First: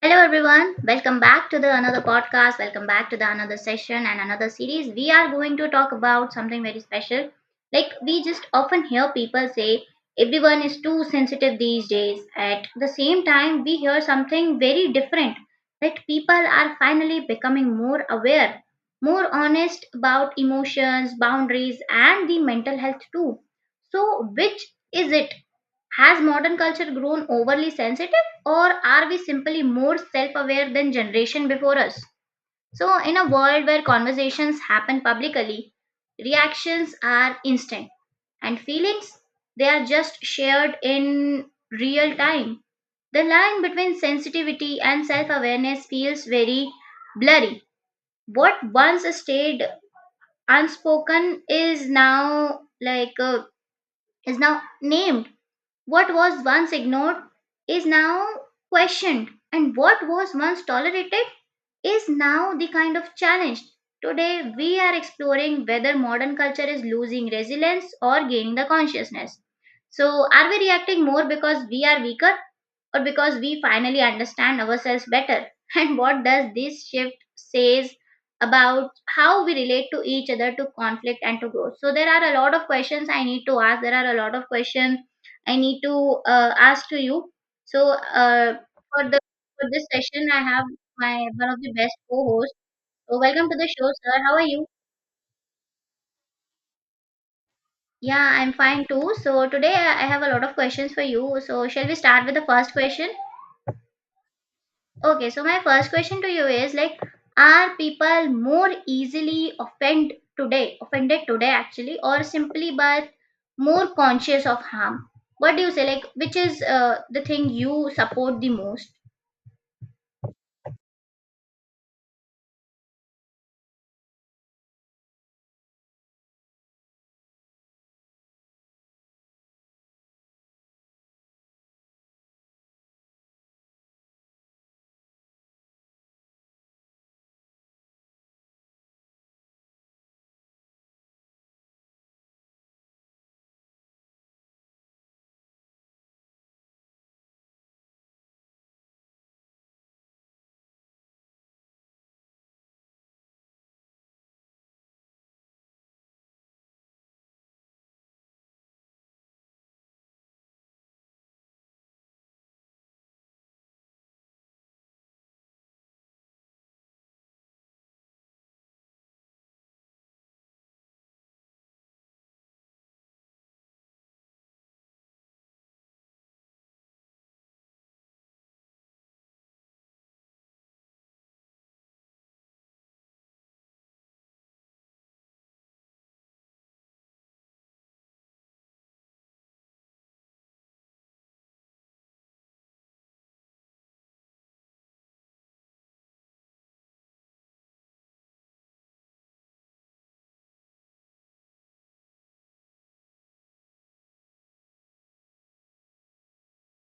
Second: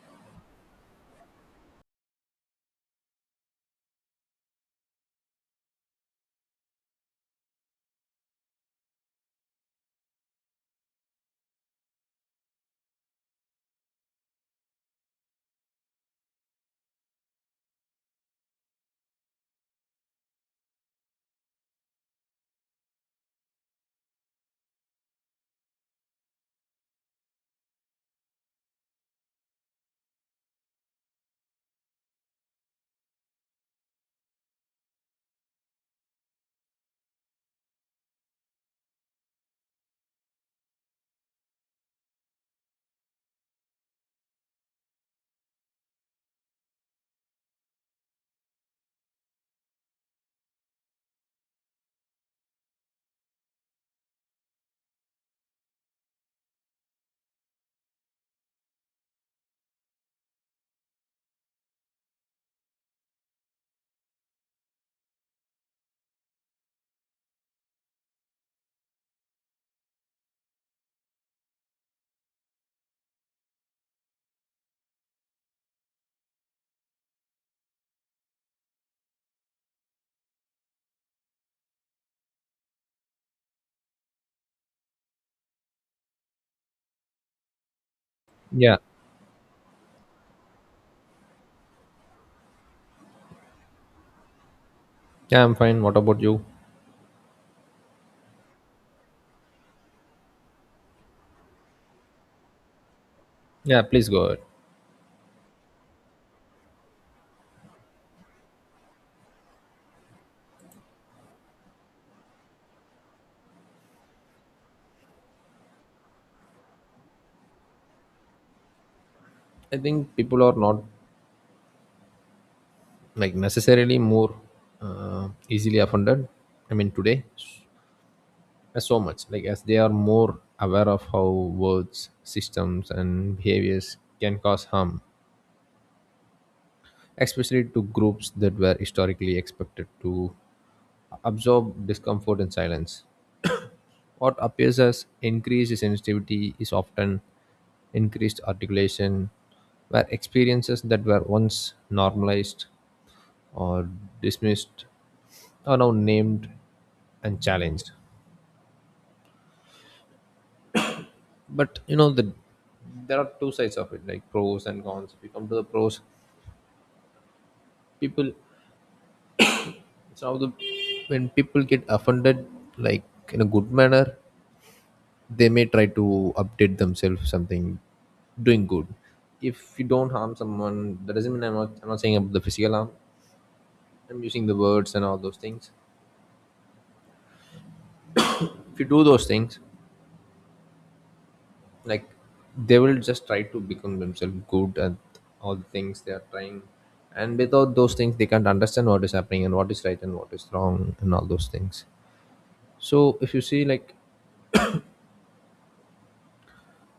Hello everyone, welcome back to the another podcast, welcome back to the another session and another series. We are going to talk about something very special. Like we just often hear people say everyone is too sensitive these days. At the same time, we hear something very different that people are finally becoming more aware, more honest about emotions, boundaries and the mental health too. So which is it? Has modern culture grown overly sensitive, or are we simply more self aware than generation before us? So, in a world where conversations happen publicly, reactions are instant, and feelings they are just shared in real time. The line between sensitivity and self awareness feels very blurry. What once stayed unspoken is now is now named what was once ignored is now questioned, and what was once tolerated is now the kind of challenge. Today, we are exploring whether modern culture is losing resilience or gaining the consciousness. So, are we reacting more because we are weaker or because we finally understand ourselves better. And what does this shift says about how we relate to each other, to conflict and to growth? So there are a lot of questions I need to ask. There are a lot of questions I need to ask to you. So Yeah, for the for this session, I have my one of the best co-hosts. So welcome to the show, sir. How are you? yeah, I'm fine. What about you? Yeah, I'm fine too. So today I have a lot of questions for you. So shall we start with the first question? Yeah, please go ahead. Okay, so my first question to you is like, are people more easily offend today, offended today actually, or simply but more conscious of harm? What do you say? Like, which is the thing you support the most? I think people are not like necessarily more easily offended. I mean, today, so much like as they are more aware of how words, systems, and behaviors can cause harm, especially to groups that were historically expected to absorb discomfort and silence. What appears as increased sensitivity is often increased articulation, where experiences that were once normalized or dismissed are now named and challenged. But you know there are two sides of it, like pros and cons. If you come to the pros, people it's now the when people get offended, like, in a good manner, they may try to update themselves something doing good. If you don't harm someone, that doesn't mean I'm not, I'm not saying about the physical harm, I'm using the words and all those things. If you do those things, like, they will just try to become themselves good at all the things they are trying, and without those things they can't understand what is happening and what is right and what is wrong and all those things. So if you see, like,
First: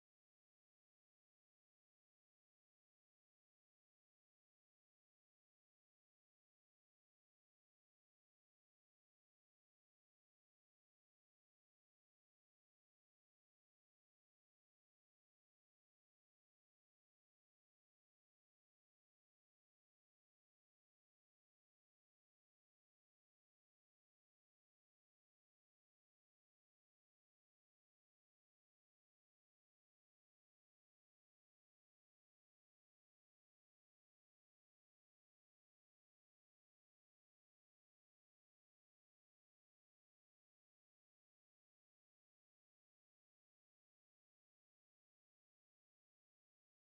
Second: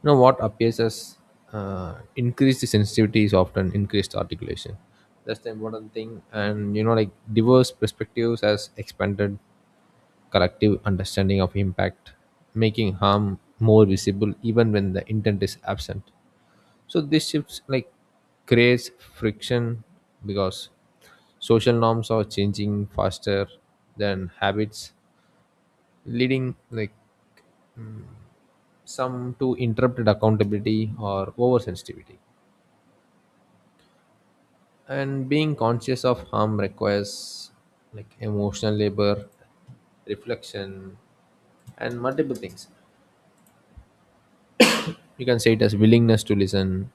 you know, what appears as increased sensitivity is often increased articulation. That's the important thing. And you know, like, diverse perspectives has expanded collective understanding of impact, making harm more visible even when the intent is absent. So this shifts like creates friction, because social norms are changing faster than habits, leading like some to interrupted accountability or oversensitivity. And being conscious of harm requires like emotional labor, reflection, and multiple things. You can say it as willingness to listen,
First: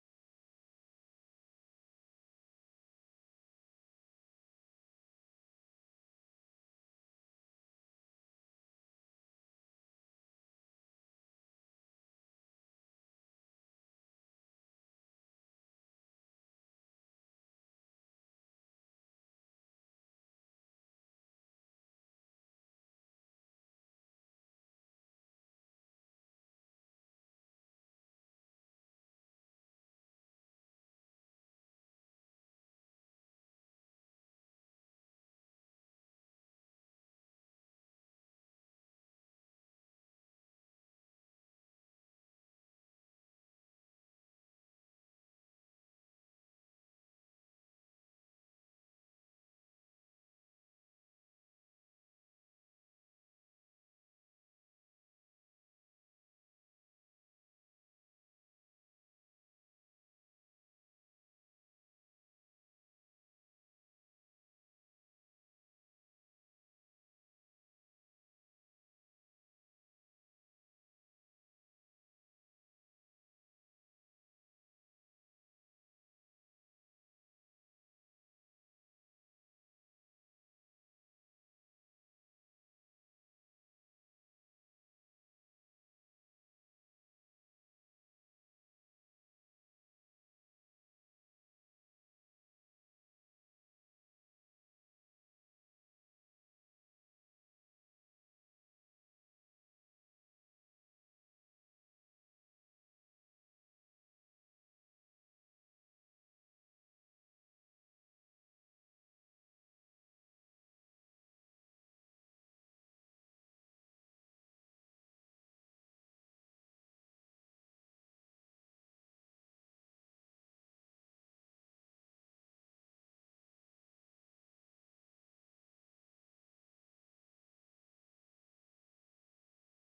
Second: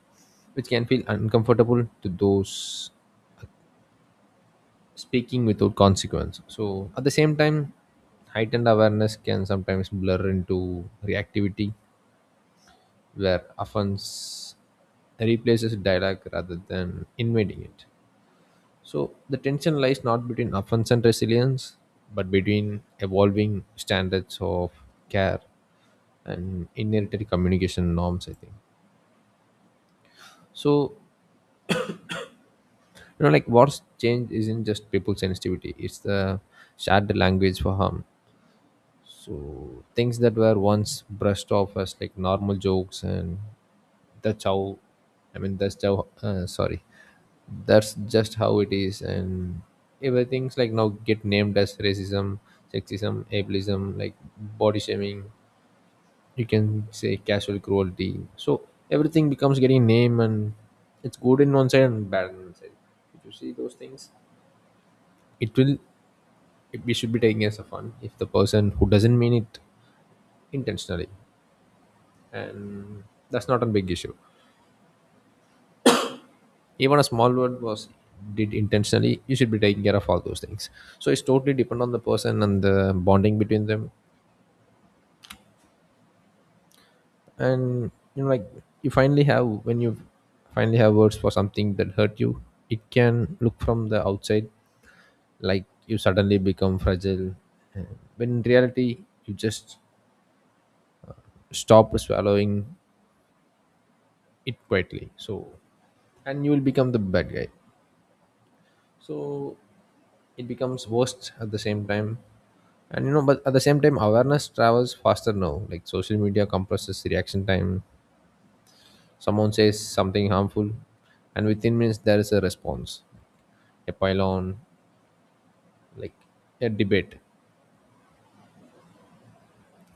which can feel uncomfortable to those speaking without consequence. So at the same time, heightened awareness can sometimes blur into reactivity, where offense replaces dialogue rather than invading it. So the tension lies not between offense and resilience, but between evolving standards of care and inheritary communication norms, I think. So, you know, like, what's changed isn't just people's sensitivity, it's the shared language for harm. So things that were once brushed off as like normal jokes, and that's how, I mean, that's just how it is, and everything's like now get named as racism, sexism, ableism, like body shaming. You can say casual cruelty. So everything becomes getting name, and it's good in one side and bad in one side. If you see those things, it will. It, we should be taking as a fun if the person who doesn't mean it intentionally, and that's not a big issue. Even a small word was did intentionally, you should be taking care of all those things. So it's totally depend on the person and the bonding between them. And you know, like, you finally have when you finally have words for something that hurt you, it can look from the outside like you suddenly become fragile. And when in reality you just stop swallowing it quietly. So, and you will become the bad guy, so it becomes worst at the same time. And you know, but at the same time awareness travels faster now, like social media compresses reaction time. Someone says something harmful and within minutes there is a response, a pylon, like a debate.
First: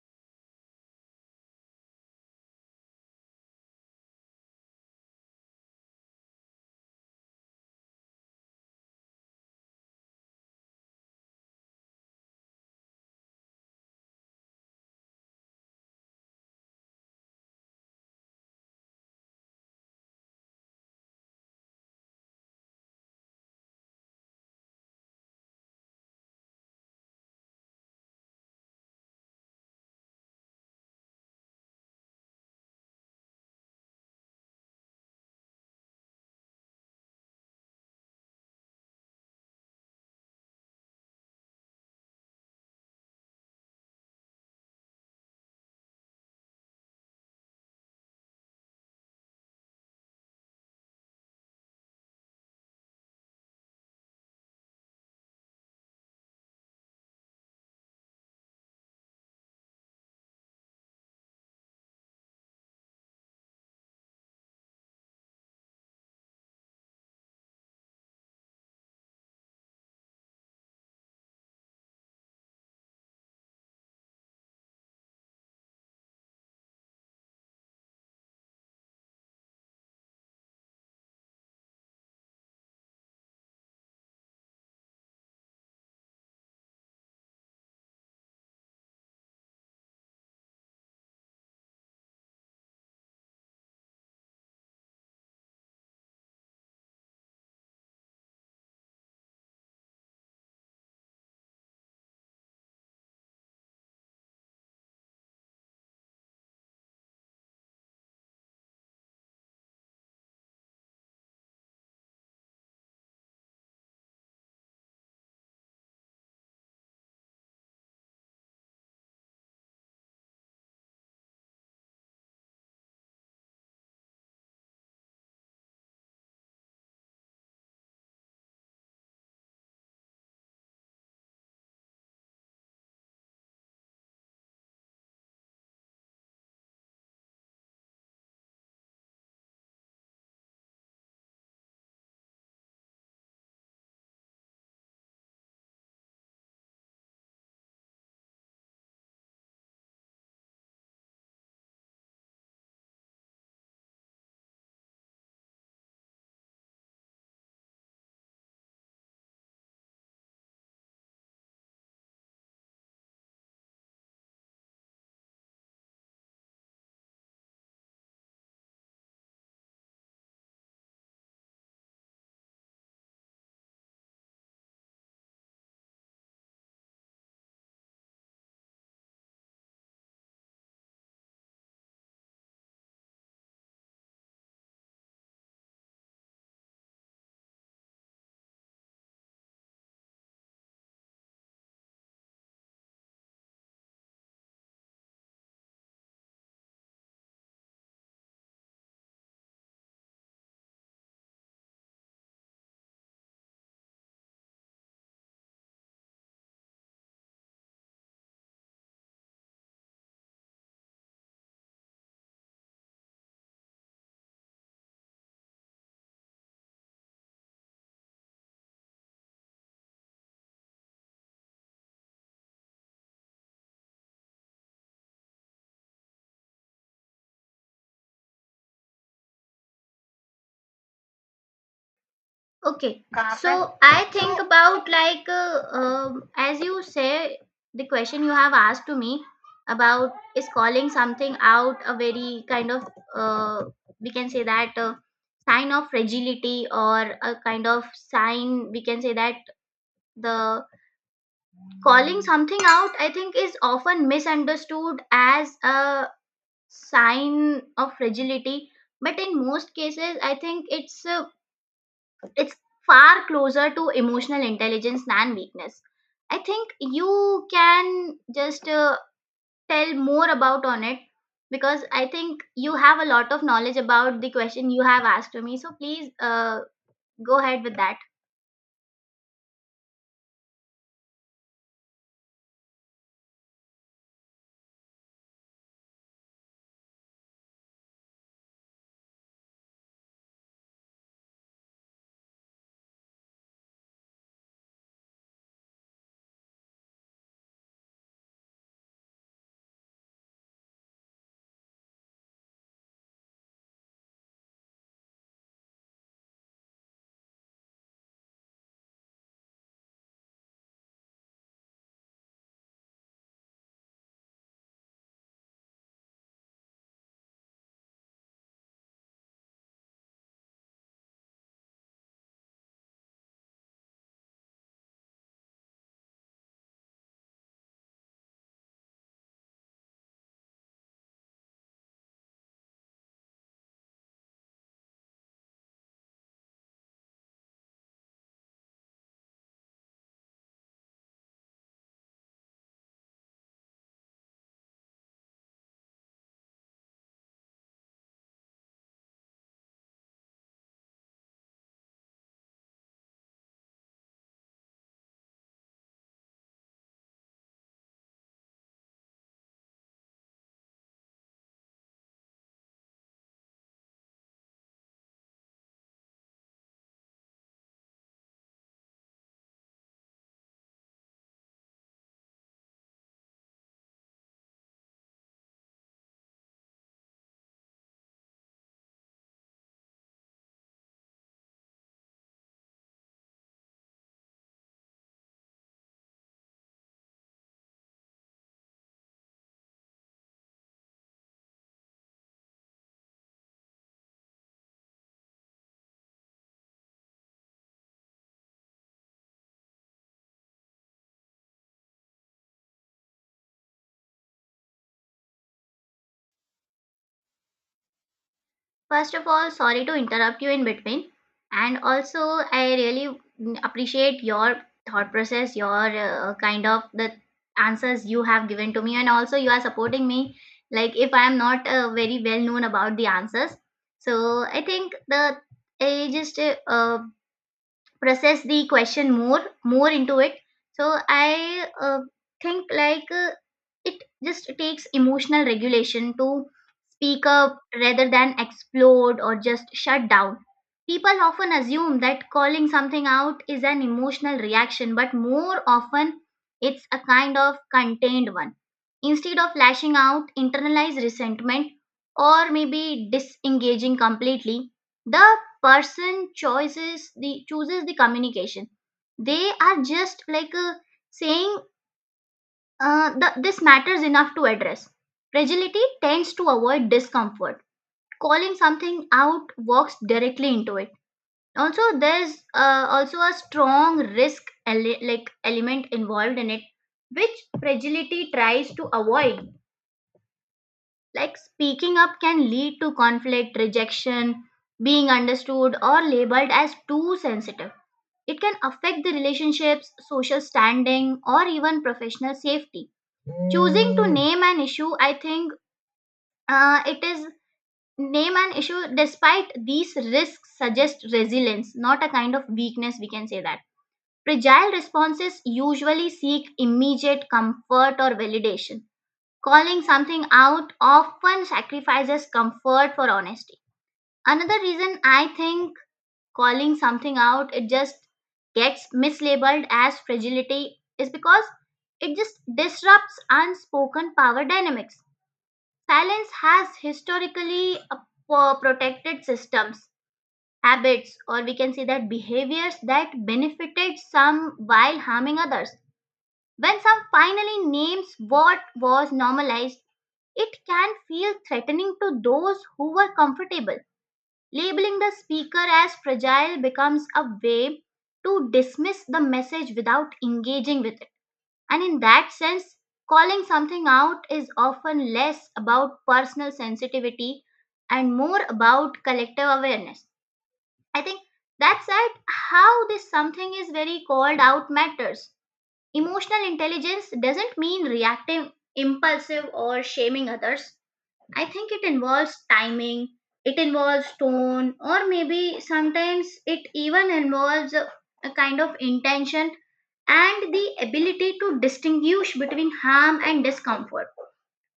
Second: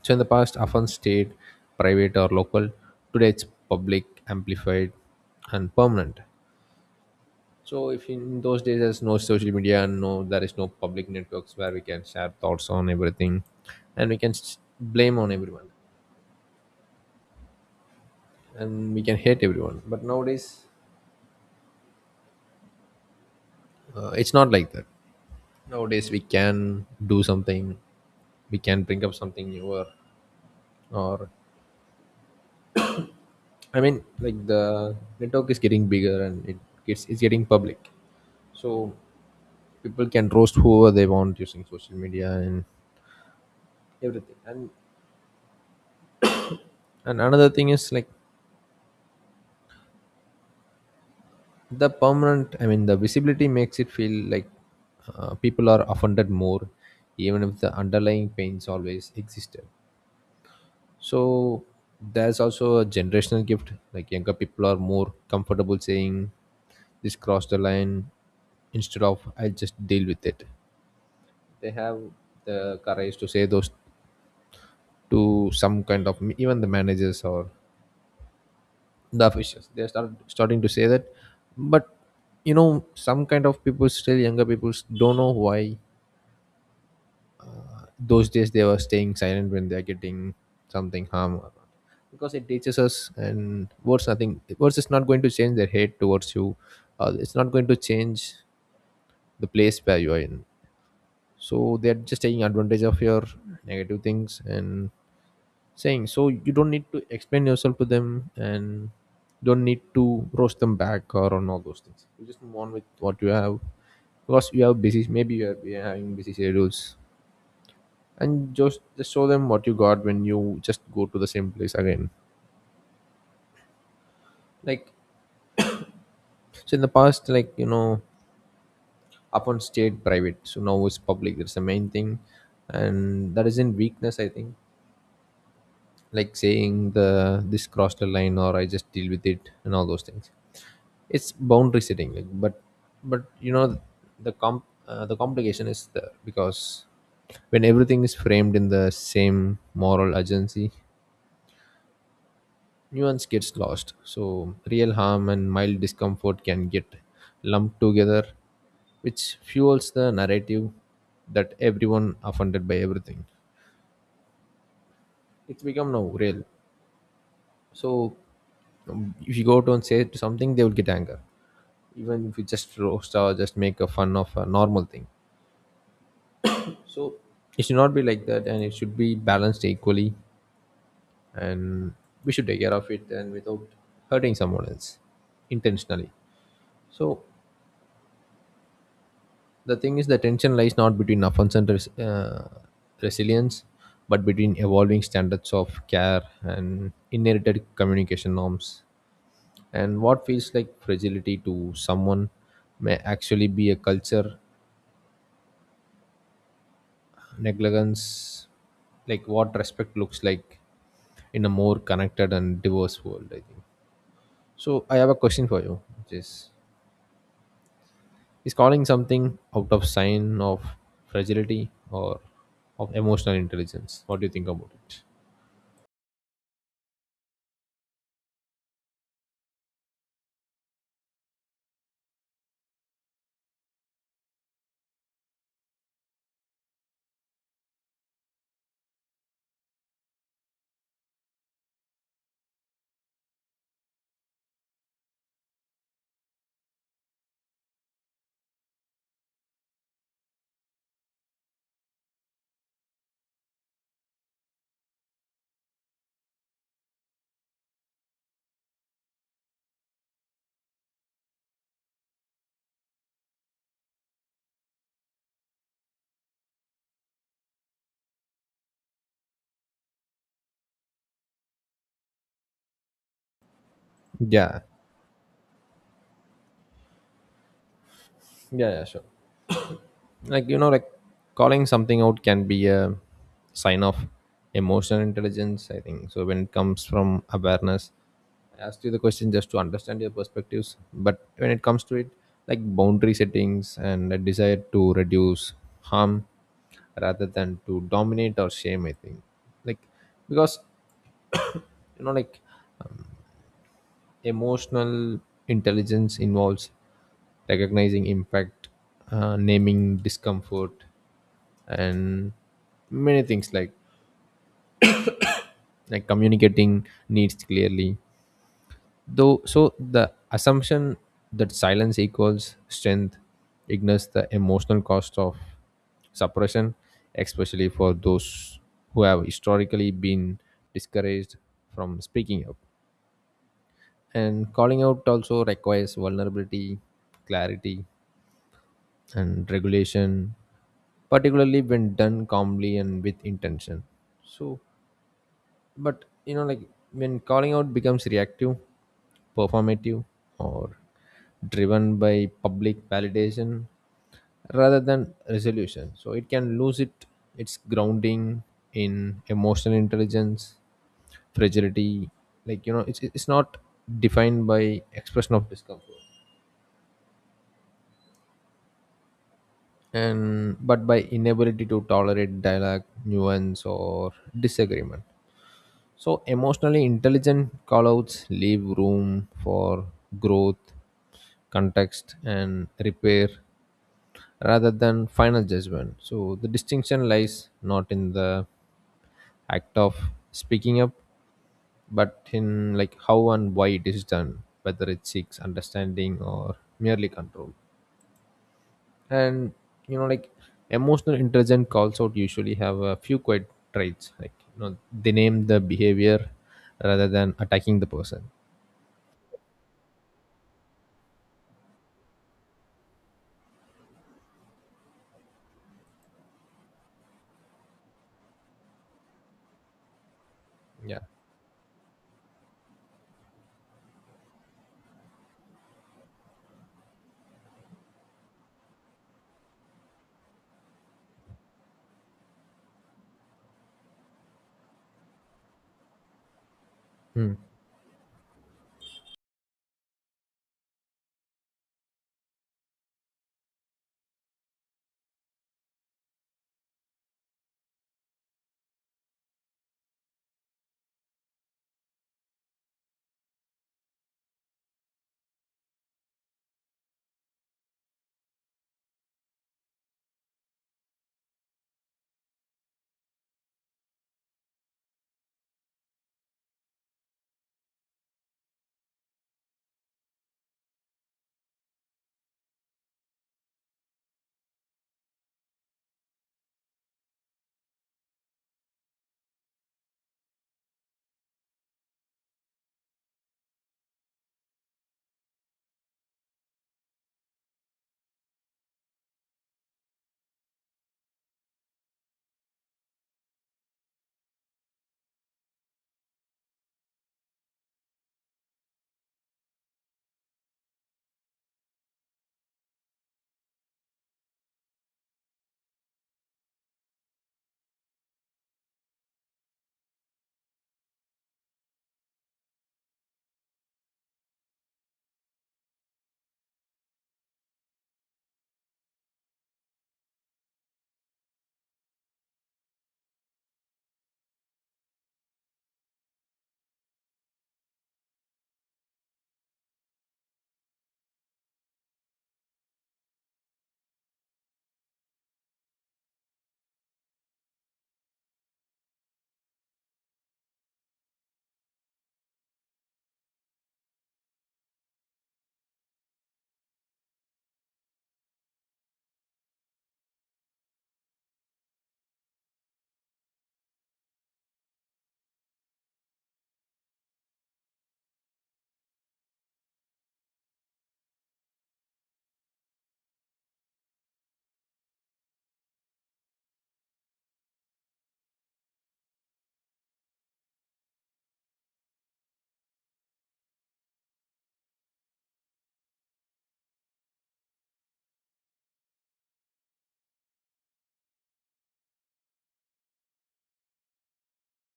So in the past often stayed private or local, today it's public, amplified, and permanent. So, if in those days there's no social media and no, there is no public networks where we can share thoughts on everything, and we can blame on everyone, and we can hate everyone. But nowadays, it's not like that. Nowadays, we can do something, we can bring up something newer, or I mean, like the network is getting bigger and it gets it's getting public. So people can roast whoever they want using social media and everything. And another thing is like the permanent, I mean, the visibility makes it feel like people are offended more, even if the underlying pains always existed. So there's also a generational gift, like younger people are more comfortable saying this crossed the line instead of I'll just deal with it. They have the courage to say those to some kind of even the managers or the officials. They're starting to say that. But you know, some kind of people, still younger people, don't know why those days they were staying silent when they're getting something harm. Because it teaches us and words nothing, words is not going to change their hate towards you. It's not going to change the place where you are in. So they're just taking advantage of your negative things and saying. So you don't need to explain yourself to them, and don't need to roast them back or on all those things. You just move on with what you have, because you have busy, maybe you are having busy schedules. And just show them what you got when you just go to the same place again, like. So in the past, like, you know, upon stayed private, so now it's public. That's the main thing. And that isn't weakness, I think. Like saying the this crossed the line or I just deal with it and all those things, it's boundary setting, like. But you know, the complication is the because when everything is framed in the same moral urgency, nuance gets lost. So real harm and mild discomfort can get lumped together, which fuels the narrative that everyone offended by everything. It's become now real. So if you go out and say something, they will get anger, even if you just roast or just make a fun of a normal thing. So it should not be like that, and it should be balanced equally, and we should take care of it and without hurting someone else intentionally. So the thing is, the tension lies not between offense and resilience, but between evolving standards of care and inherited communication norms. And what feels like fragility to someone may actually be a culture negligence, like what respect looks like in a more connected and diverse world, I think. So I have a question for you, which is calling something out of sign of fragility or of emotional intelligence? What do you think about it? Okay, but so I think so about as you say, the question you have asked to me about is calling something out a very kind of uh, we can say that sign of fragility or a kind of sign we can say that the calling something out I think is often misunderstood as a sign of fragility, but in most cases I think it's far closer to emotional intelligence than weakness. I think you can just tell more about on it, because I think you have a lot of knowledge about the yeah question you have asked to me. So please, go ahead with that. yeah yeah, sure. Like, you know, like, calling something out can be a sign of emotional intelligence, I think, so when it comes from awareness. I asked you the question just to understand your perspectives, but when it comes to it, like boundary settings and a desire to reduce harm rather than to dominate or shame, I think. Like, because you know, like, emotional intelligence involves recognizing impact, naming discomfort, and many things like communicating needs clearly. Though so the assumption that silence equals strength ignores the emotional cost of suppression, especially for those who have historically been discouraged from speaking up. And calling out also requires vulnerability, clarity, and regulation, particularly when done calmly and with intention. So, but you know, like, when calling out becomes reactive, performative, or driven by public validation rather than resolution, so it can lose it its grounding in emotional intelligence. Fragility, like, you know, it's not defined by expression of discomfort and but by inability to tolerate dialogue, nuance, or disagreement. So emotionally intelligent callouts leave room for growth, context, and repair rather than final judgment. So, the distinction lies not in the act of speaking up, but in, like, how and why it is done, whether it seeks understanding or merely control. And you know, like, emotional intelligent calls out usually have a few quiet traits, like, you know, they name the behavior rather than attacking the person. First of all, sorry to interrupt you in between. And also, I really appreciate your thought process, your kind of the answers you have given to me. And also, you are supporting me. Like, Yeah. if I am not very well known about the answers. So, I think the I just uh, process the question more into it, so I uh, think it just takes emotional regulation to speak Hmm. up rather than explode or just shut down. People often assume that calling something out is an emotional reaction, but more often it's a kind of contained one. Instead of lashing out, internalize resentment, or maybe disengaging completely, the person chooses the communication. They are just saying, this matters enough to address. Fragility tends to avoid discomfort, calling something out walks directly into it. Also there's also a strong like element involved in it, which fragility tries to avoid. Like speaking up can lead to conflict, rejection, being understood or labeled as too sensitive. It can affect the relationships, social standing, or even professional safety. Choosing to name an issue, I think it is name an issue despite these risks suggests resilience, not a kind of weakness, we can say that. Fragile responses usually seek immediate comfort or validation. Calling something out often sacrifices comfort for honesty. Another reason I think calling something out, it just gets mislabeled as fragility is because it just disrupts unspoken power dynamics. Silence has historically protected systems, habits, or we can say that behaviors that benefited some while harming others. When some finally names what was normalized, it can feel threatening to those who were comfortable. Labeling the speaker as fragile becomes a way to dismiss the message without engaging with it. And in that sense, calling something out is often less about personal sensitivity and more about collective awareness. I think that's at how this something is very called out matters. Emotional intelligence doesn't mean reacting impulsive or shaming others. I think it involves timing, it involves tone, or maybe sometimes it even involves a kind of intention and the ability to distinguish between harm and discomfort.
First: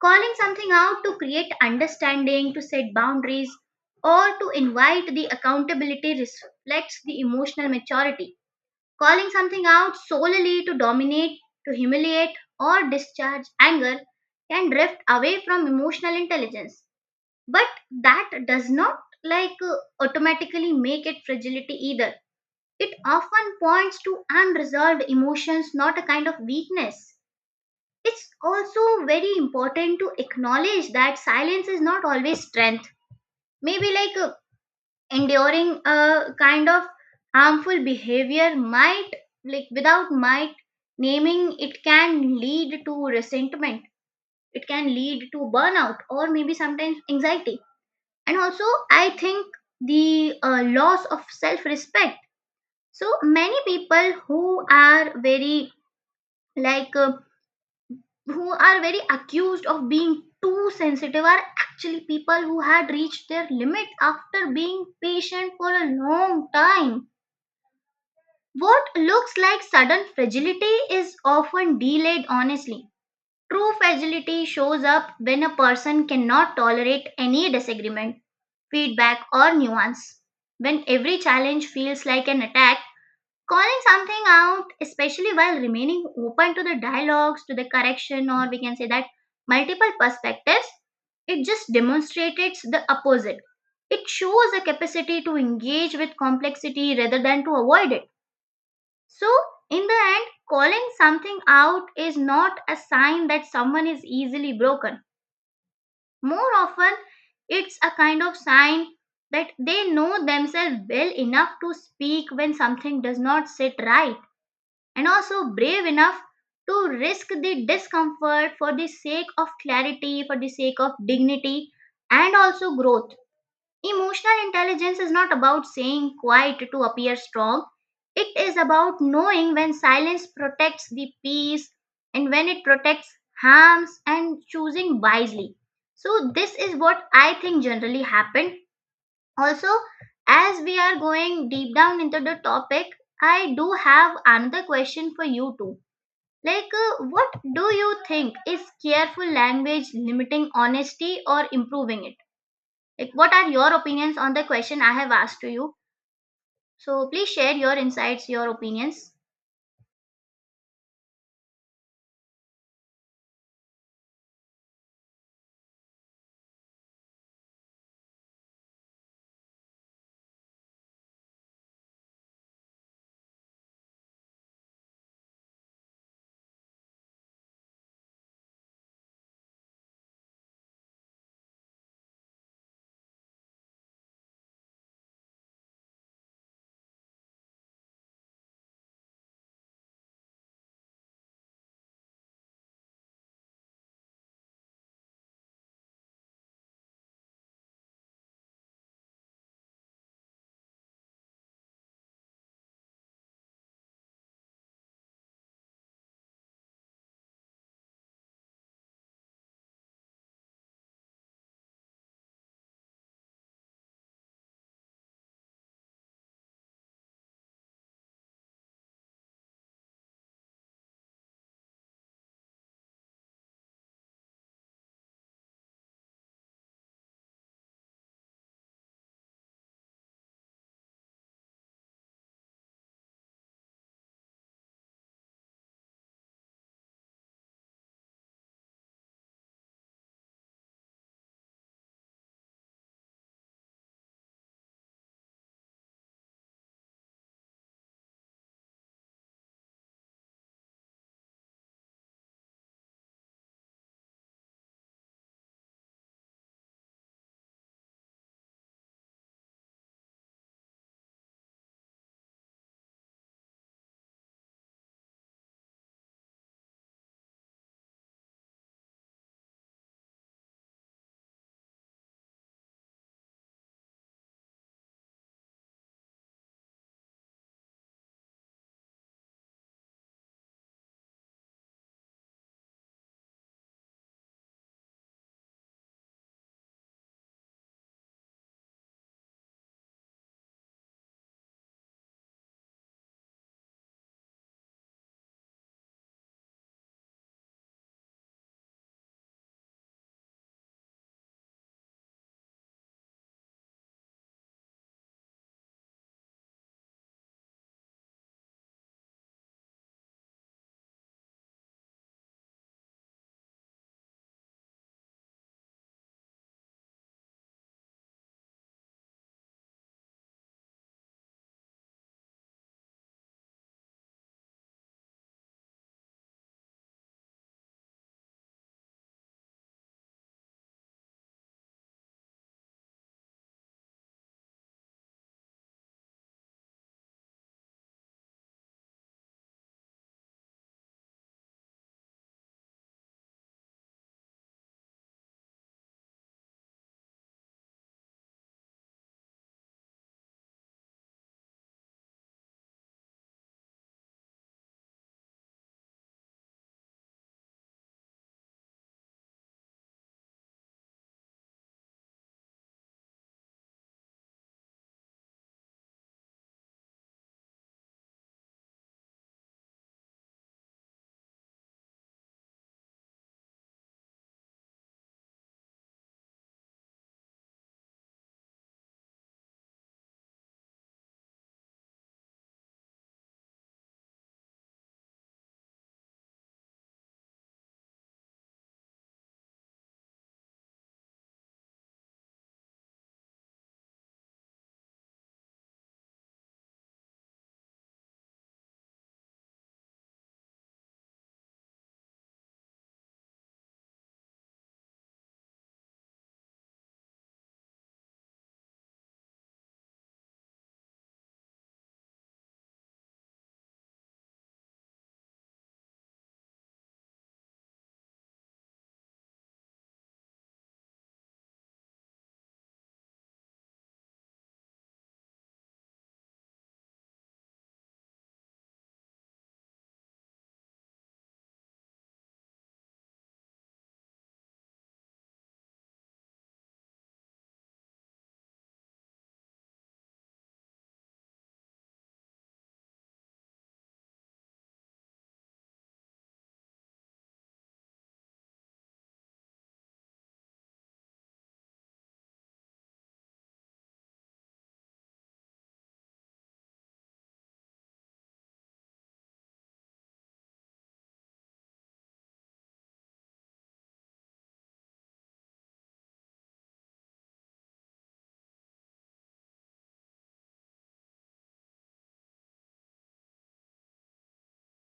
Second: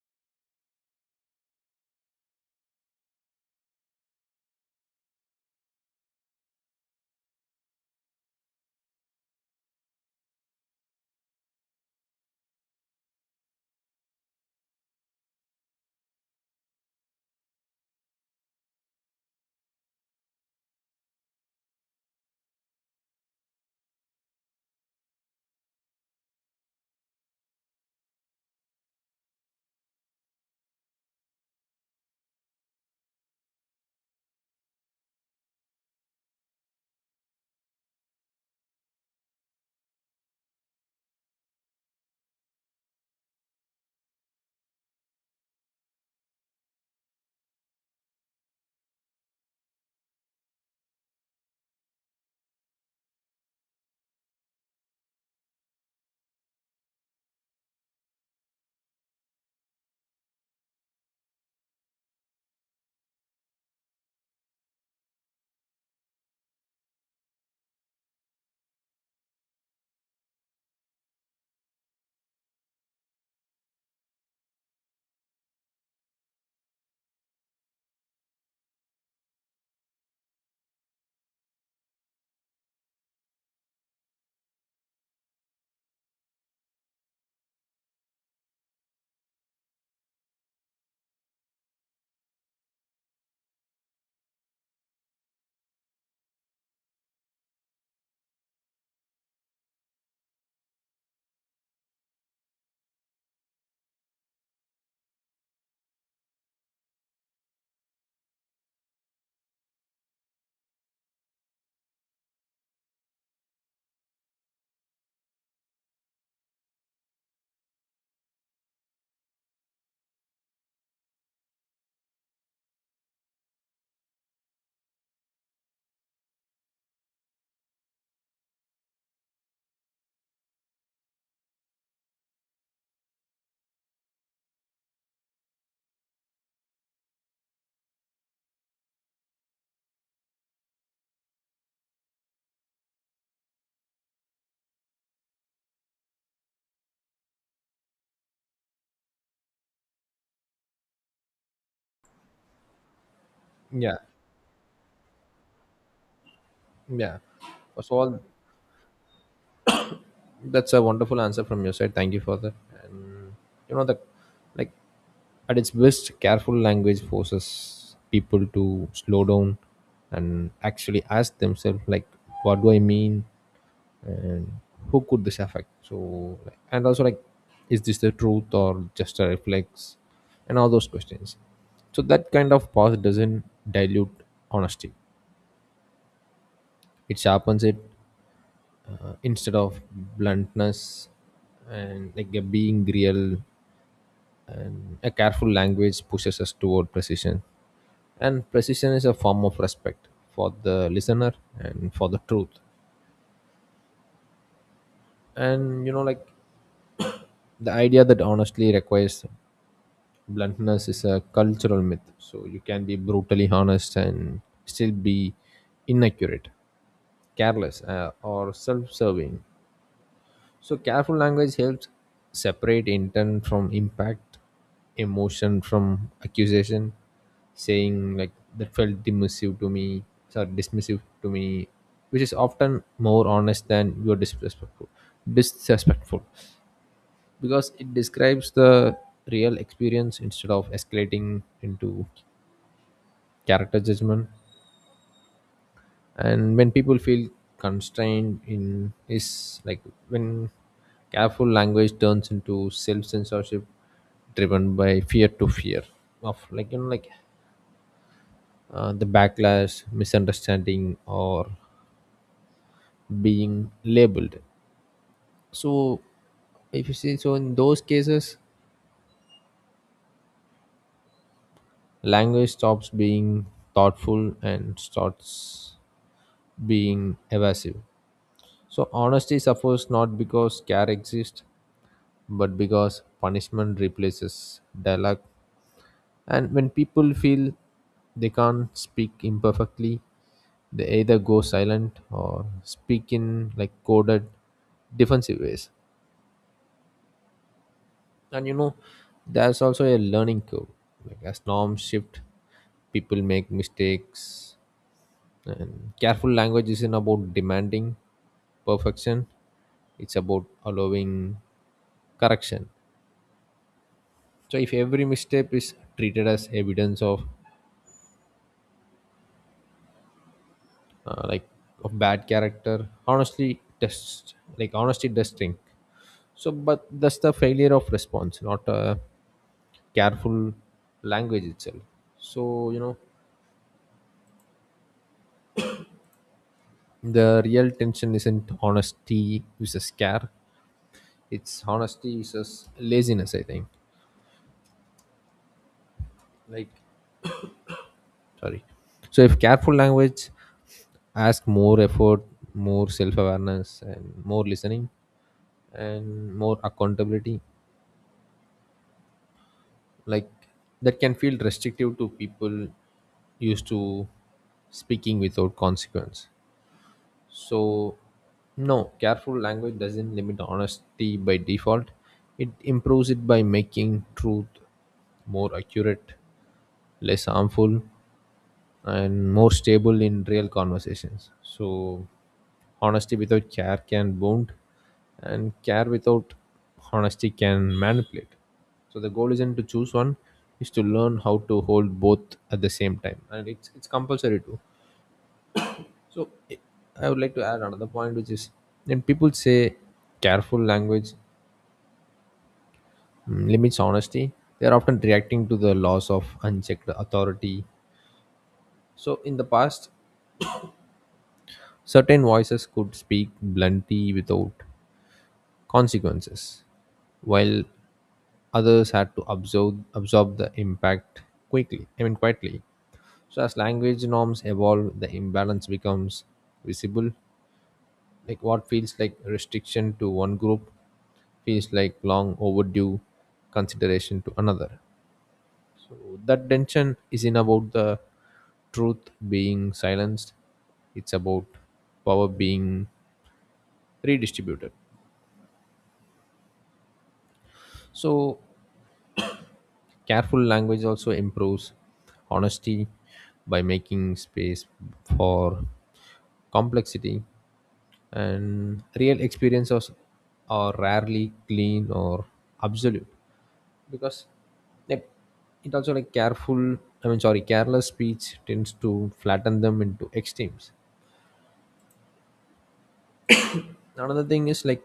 Calling something out to create understanding, to set boundaries, or to invite the accountability reflects the emotional maturity. Calling something out solely to dominate, to humiliate, or discharge anger can drift away from emotional intelligence, but that does not like uh, automatically make it fragility either. It often points to unresolved emotions, not a kind of weakness. It's also very important to acknowledge that silence is not always strength. Maybe enduring a kind of harmful behavior might like without might, naming it can lead to resentment, it can lead to burnout, or maybe sometimes anxiety, and also I think the loss of self respect. So many people who are very like uh, who are very accused of being too sensitive are actually people who had reached their limit after being patient for a long time. What looks like sudden fragility is often delayed honestly. True fragility shows up when a person cannot tolerate any disagreement, feedback, or nuance. When every challenge feels like an attack, calling something out, especially while remaining open to the dialogues, to the correction, or we can say that multiple perspectives, it just demonstrates the opposite. It shows a capacity to engage with complexity rather than to avoid it. So, in the end, calling something out is not a sign that someone is easily broken. More often, it's a kind of sign that they know themselves well enough to speak when something does not sit right, and also brave enough to risk the discomfort for the sake of clarity, for the sake of dignity, and also growth. Emotional intelligence is not about saying quiet to appear strong. It is about knowing when silence protects the peace and when it protects harms, and choosing wisely. So, this is what I think generally happened. Also, as we are going deep down into the topic, I do have another question for you too. Like, what do you think is careful language limiting honesty or improving it? Like, what are your Yeah, opinions on the question I have asked to you? So, yeah, please share your so all, insights, your opinions. that's a wonderful answer from your side, thank you for that. You know, the, like, at its best, careful language forces people to slow down and actually ask themselves, like, what do I mean? And who could this affect? So, like, and also, like, is this the truth or just a reflex? And all those questions. So, that kind of pause doesn't dilute honesty, it sharpens it. Instead of bluntness and like a being real, and a careful language pushes us toward precision, and precision is a form of respect for the listener and for the truth. And you know, like, the idea that honestly requires bluntness is a cultural myth. So you can be brutally honest and still be inaccurate, careless, or self-serving. So careful language helps separate intent from impact, emotion from accusation. Saying like that felt dismissive to me, sorry, dismissive to me, which is often more honest than you're disrespectful. Disrespectful, because it describes the real experience instead of escalating into character judgment. And when people feel constrained in is like when careful language turns into self censorship, driven by fear, to fear of, like, you know, like, the backlash, misunderstanding, or being labeled. So if you see, so in those cases language stops being thoughtful and starts being evasive. So honesty suffers not because care exists, but because punishment replaces dialogue. And when people feel they can't speak imperfectly, they either go silent or speak in like coded, defensive ways. And you know, there's also a learning curve. Like, as norms shift, people make mistakes. And careful language isn't about demanding perfection, it's about allowing correction. So if every misstep is treated as evidence of uh, like of bad character, honestly test, like, honesty does stink. So but that's the failure of response, not a careful language itself. So, you know, the real tension isn't honesty versus scare, it's honesty versus laziness, I think. Like, sorry. So if careful language ask more effort, more self-awareness, and more listening, and more accountability, like, that can feel restrictive to people used to speaking without consequence. So, no, careful language doesn't limit honesty by default. It improves it by making truth more accurate, less harmful, and more stable in real conversations. So, honesty without care can wound, and care without honesty can manipulate. So, the goal isn't to choose one; is to learn how to hold both at the same time, and it's compulsory too. So I would like to add another point, which is when people say careful language limits honesty, they are often reacting to the loss of unchecked authority. So in the past, certain voices could speak bluntly without consequences, while others had to absorb the impact quickly. I mean quietly. So as language norms evolve, the imbalance becomes visible. Like what feels like restriction to one group feels like long overdue consideration to another. So that tension isn't about the truth being silenced, it's about power being redistributed. So careful language also improves honesty by making space for complexity, and real experiences are rarely clean or absolute, because like it also like careful I mean sorry careless speech tends to flatten them into extremes. Another thing is like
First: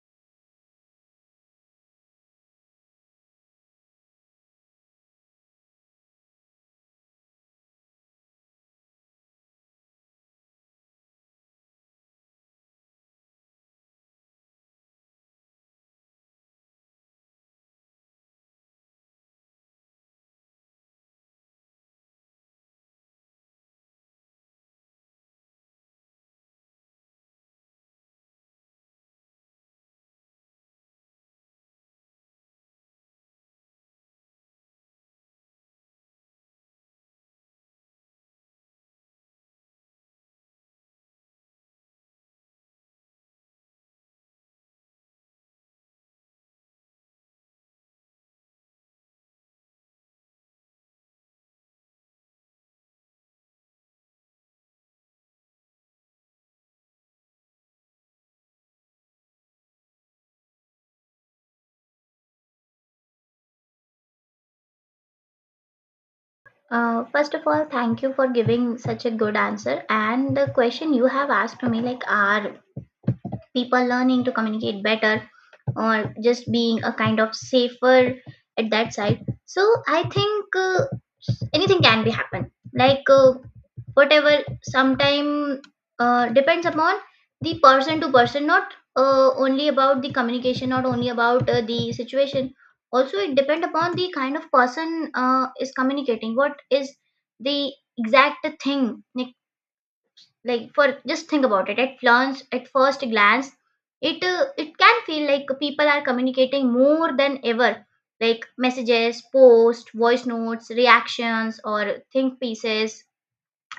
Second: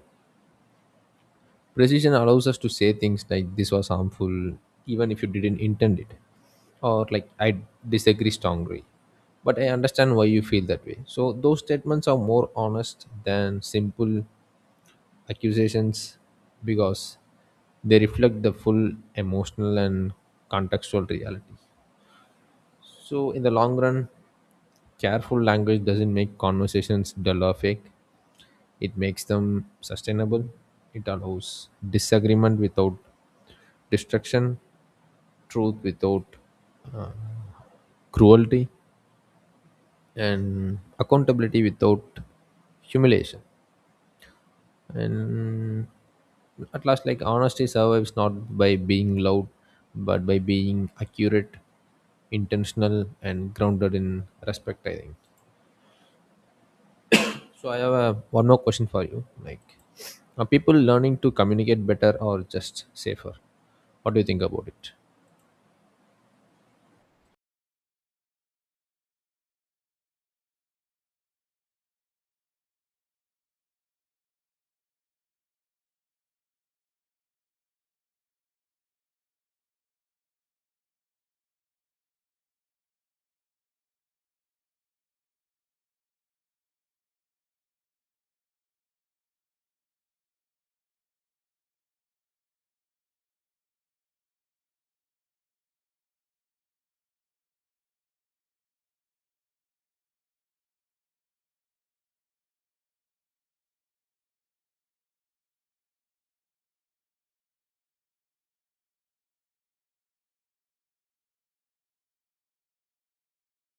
precision allows us to say things like this was harmful even if you didn't intend it, or like I disagree strongly but I understand why you feel that way. So those statements are more honest than simple accusations, because they reflect the full emotional and contextual reality. So, in the long run, careful language doesn't make conversations dull or fake. It makes them sustainable. It allows disagreement without destruction, truth without cruelty, and accountability without humiliation. And at last, like, honesty survives not by being loud, but by being accurate, intentional, and grounded in respect, I think. So I have a, one more question for you. Like, are people learning to communicate better or just safer? What do you think about it? First of all, thank you for giving such a good answer. And the question you have asked to me, like, are people learning to communicate better or just being a kind of safer at that side, so I think anything can be happen, like uh, whatever sometime depends upon the person to person, not only about the communication, not only about the situation. Also it depend upon the kind of person is communicating what is the exact thing. Like like for, just think about it at first glance, it can feel like people are communicating more than ever, like messages, posts, voice notes, reactions, or think pieces,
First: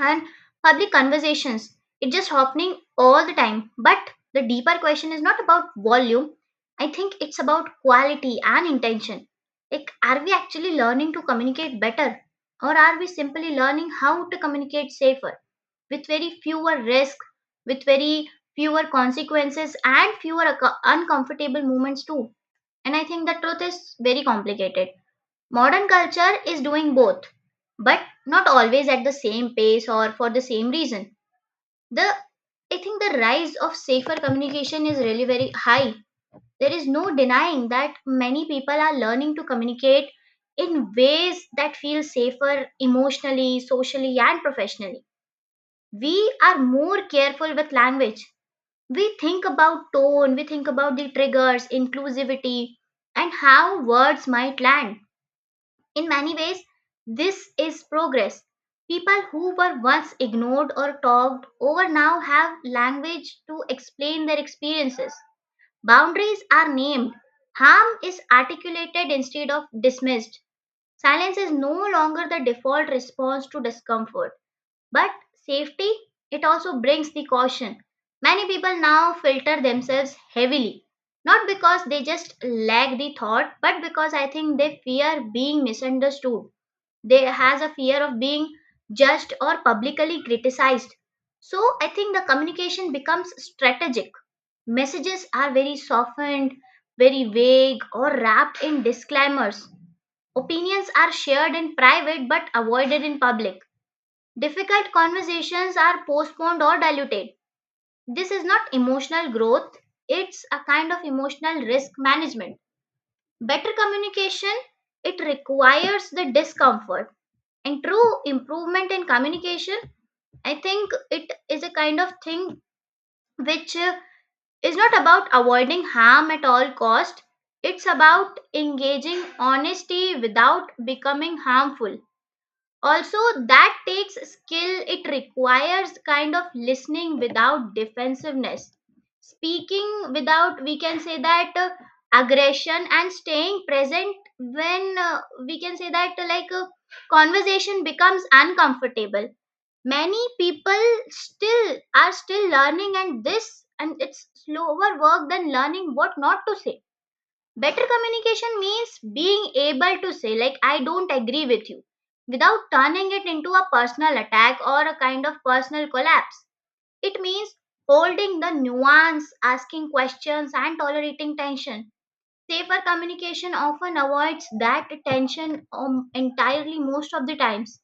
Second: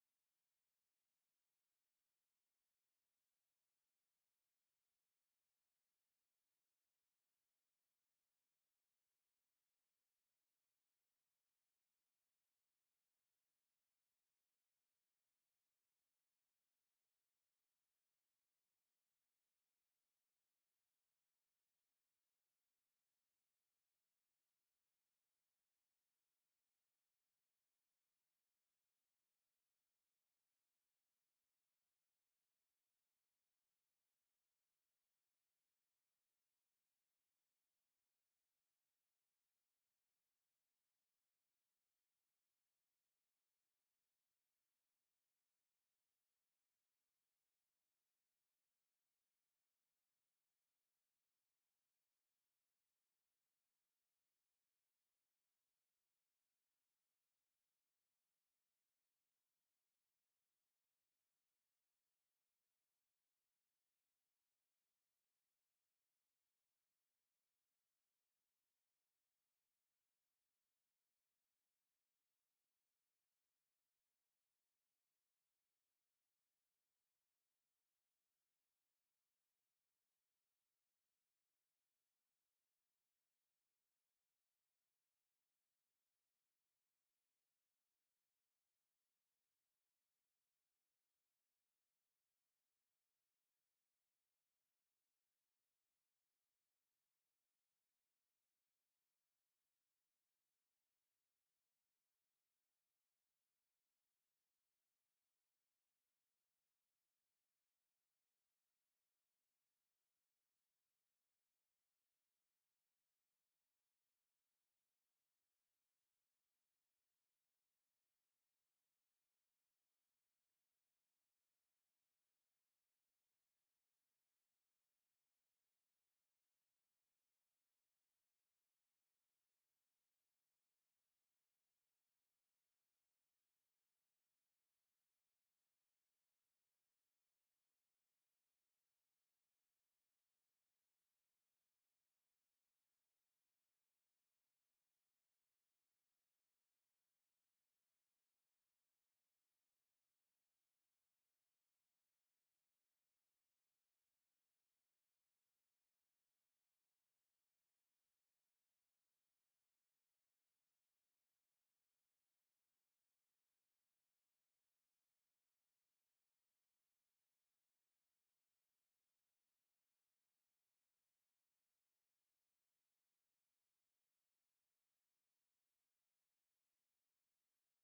and public conversations. It's just happening all the time, but the deeper question is not about volume. I think it's about quality and intention. Like, are we actually learning to communicate better, or are we simply learning how to communicate safer, with very fewer risks, with very fewer consequences, and uncomfortable moments too. And I think the truth is very complicated. Modern culture is doing both, but not always at the same pace or for the same reason. The I think the rise of safer communication is really very high. There is no denying that many people are learning to communicate in ways that feel safer emotionally, socially, and professionally. We are more careful with language. We think about tone, we think about the triggers, inclusivity, and how words might land. In many ways, this is progress. People who were once ignored or talked over now have language to explain their experiences. Boundaries are named. Harm is articulated instead of dismissed. Silence is no longer the default response to discomfort. But safety, it also brings the caution. Many people now filter themselves heavily, not because they just lack the thought, but because I think they fear being misunderstood. They has a fear of being judged or publicly criticized. So I think the communication becomes strategic. Messages are very softened, very vague, or wrapped in disclaimers. Opinions are shared in private but avoided in public. Difficult conversations are postponed or diluted. This is not emotional growth, it's a kind of emotional risk management. Better communication, it requires the discomfort. And true improvement in communication, I think it is a kind of thing which is not about avoiding harm at all cost. It's about engaging honesty without becoming harmful. Also that takes skill. It requires kind of listening without defensiveness, speaking without, we can say that, aggression, and staying present when, we can say that like conversation becomes uncomfortable. Many people still learning, and this and it's slower work than learning what not to say. Better communication means being able to say, like, I don't agree with you, without turning it into a personal attack or a kind of personal collapse. It means holding the nuance, asking questions, and tolerating tension. Safer communication often avoids that tension entirely most of the times.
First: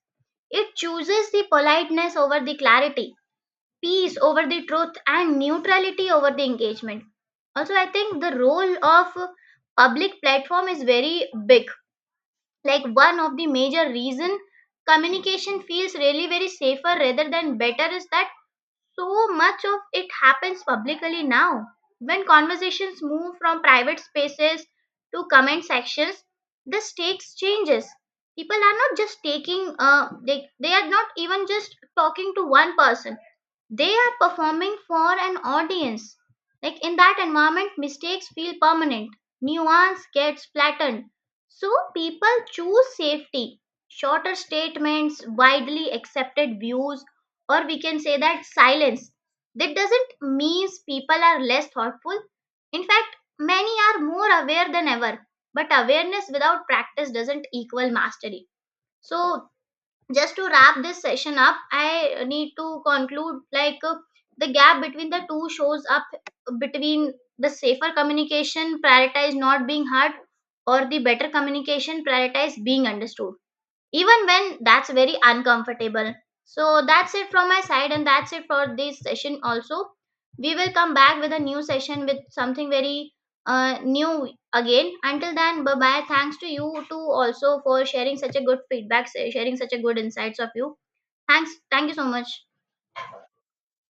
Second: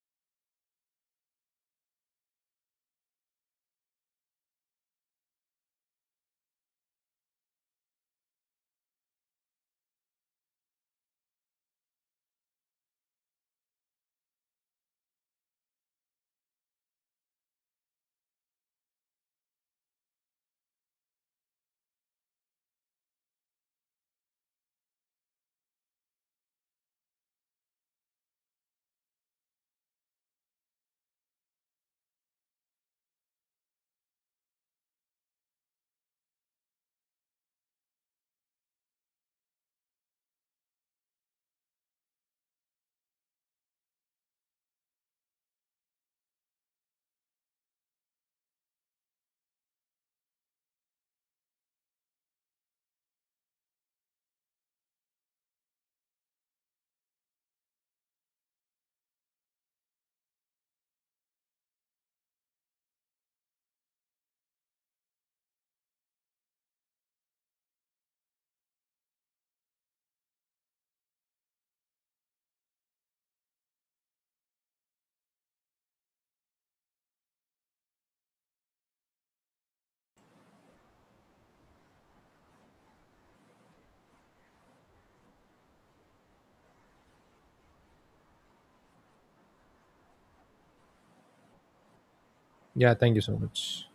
It chooses the politeness over the clarity, peace over the truth, and neutrality over the engagement. Also I think the role of public platform is very big. Like, one of the major reason communication feels really very safer rather than better is that so much of it happens publicly now. When conversations move from private spaces to comment sections, the stakes changes. People are not just they are not even just talking to one person, they are performing for an audience. Like in that environment, mistakes feel permanent, nuance gets flattened. So people choose safety, shorter statements, widely accepted views, or we can say that silence. That doesn't mean people are less thoughtful. In fact, many are more aware than ever. But awareness without practice doesn't equal mastery. So, just to wrap this session up, I need to conclude, the gap between the two shows up between the safer communication prioritize not being heard or the better communication prioritize being understood, even when that's very uncomfortable. So that's it from my side, and that's it for this session also. We will come back with a new session with something very new again. Until then, bye bye. Thanks to you too also for sharing such a good feedback, sharing such a good insights of you. Thanks, thank you so much. Yeah, thank you so much.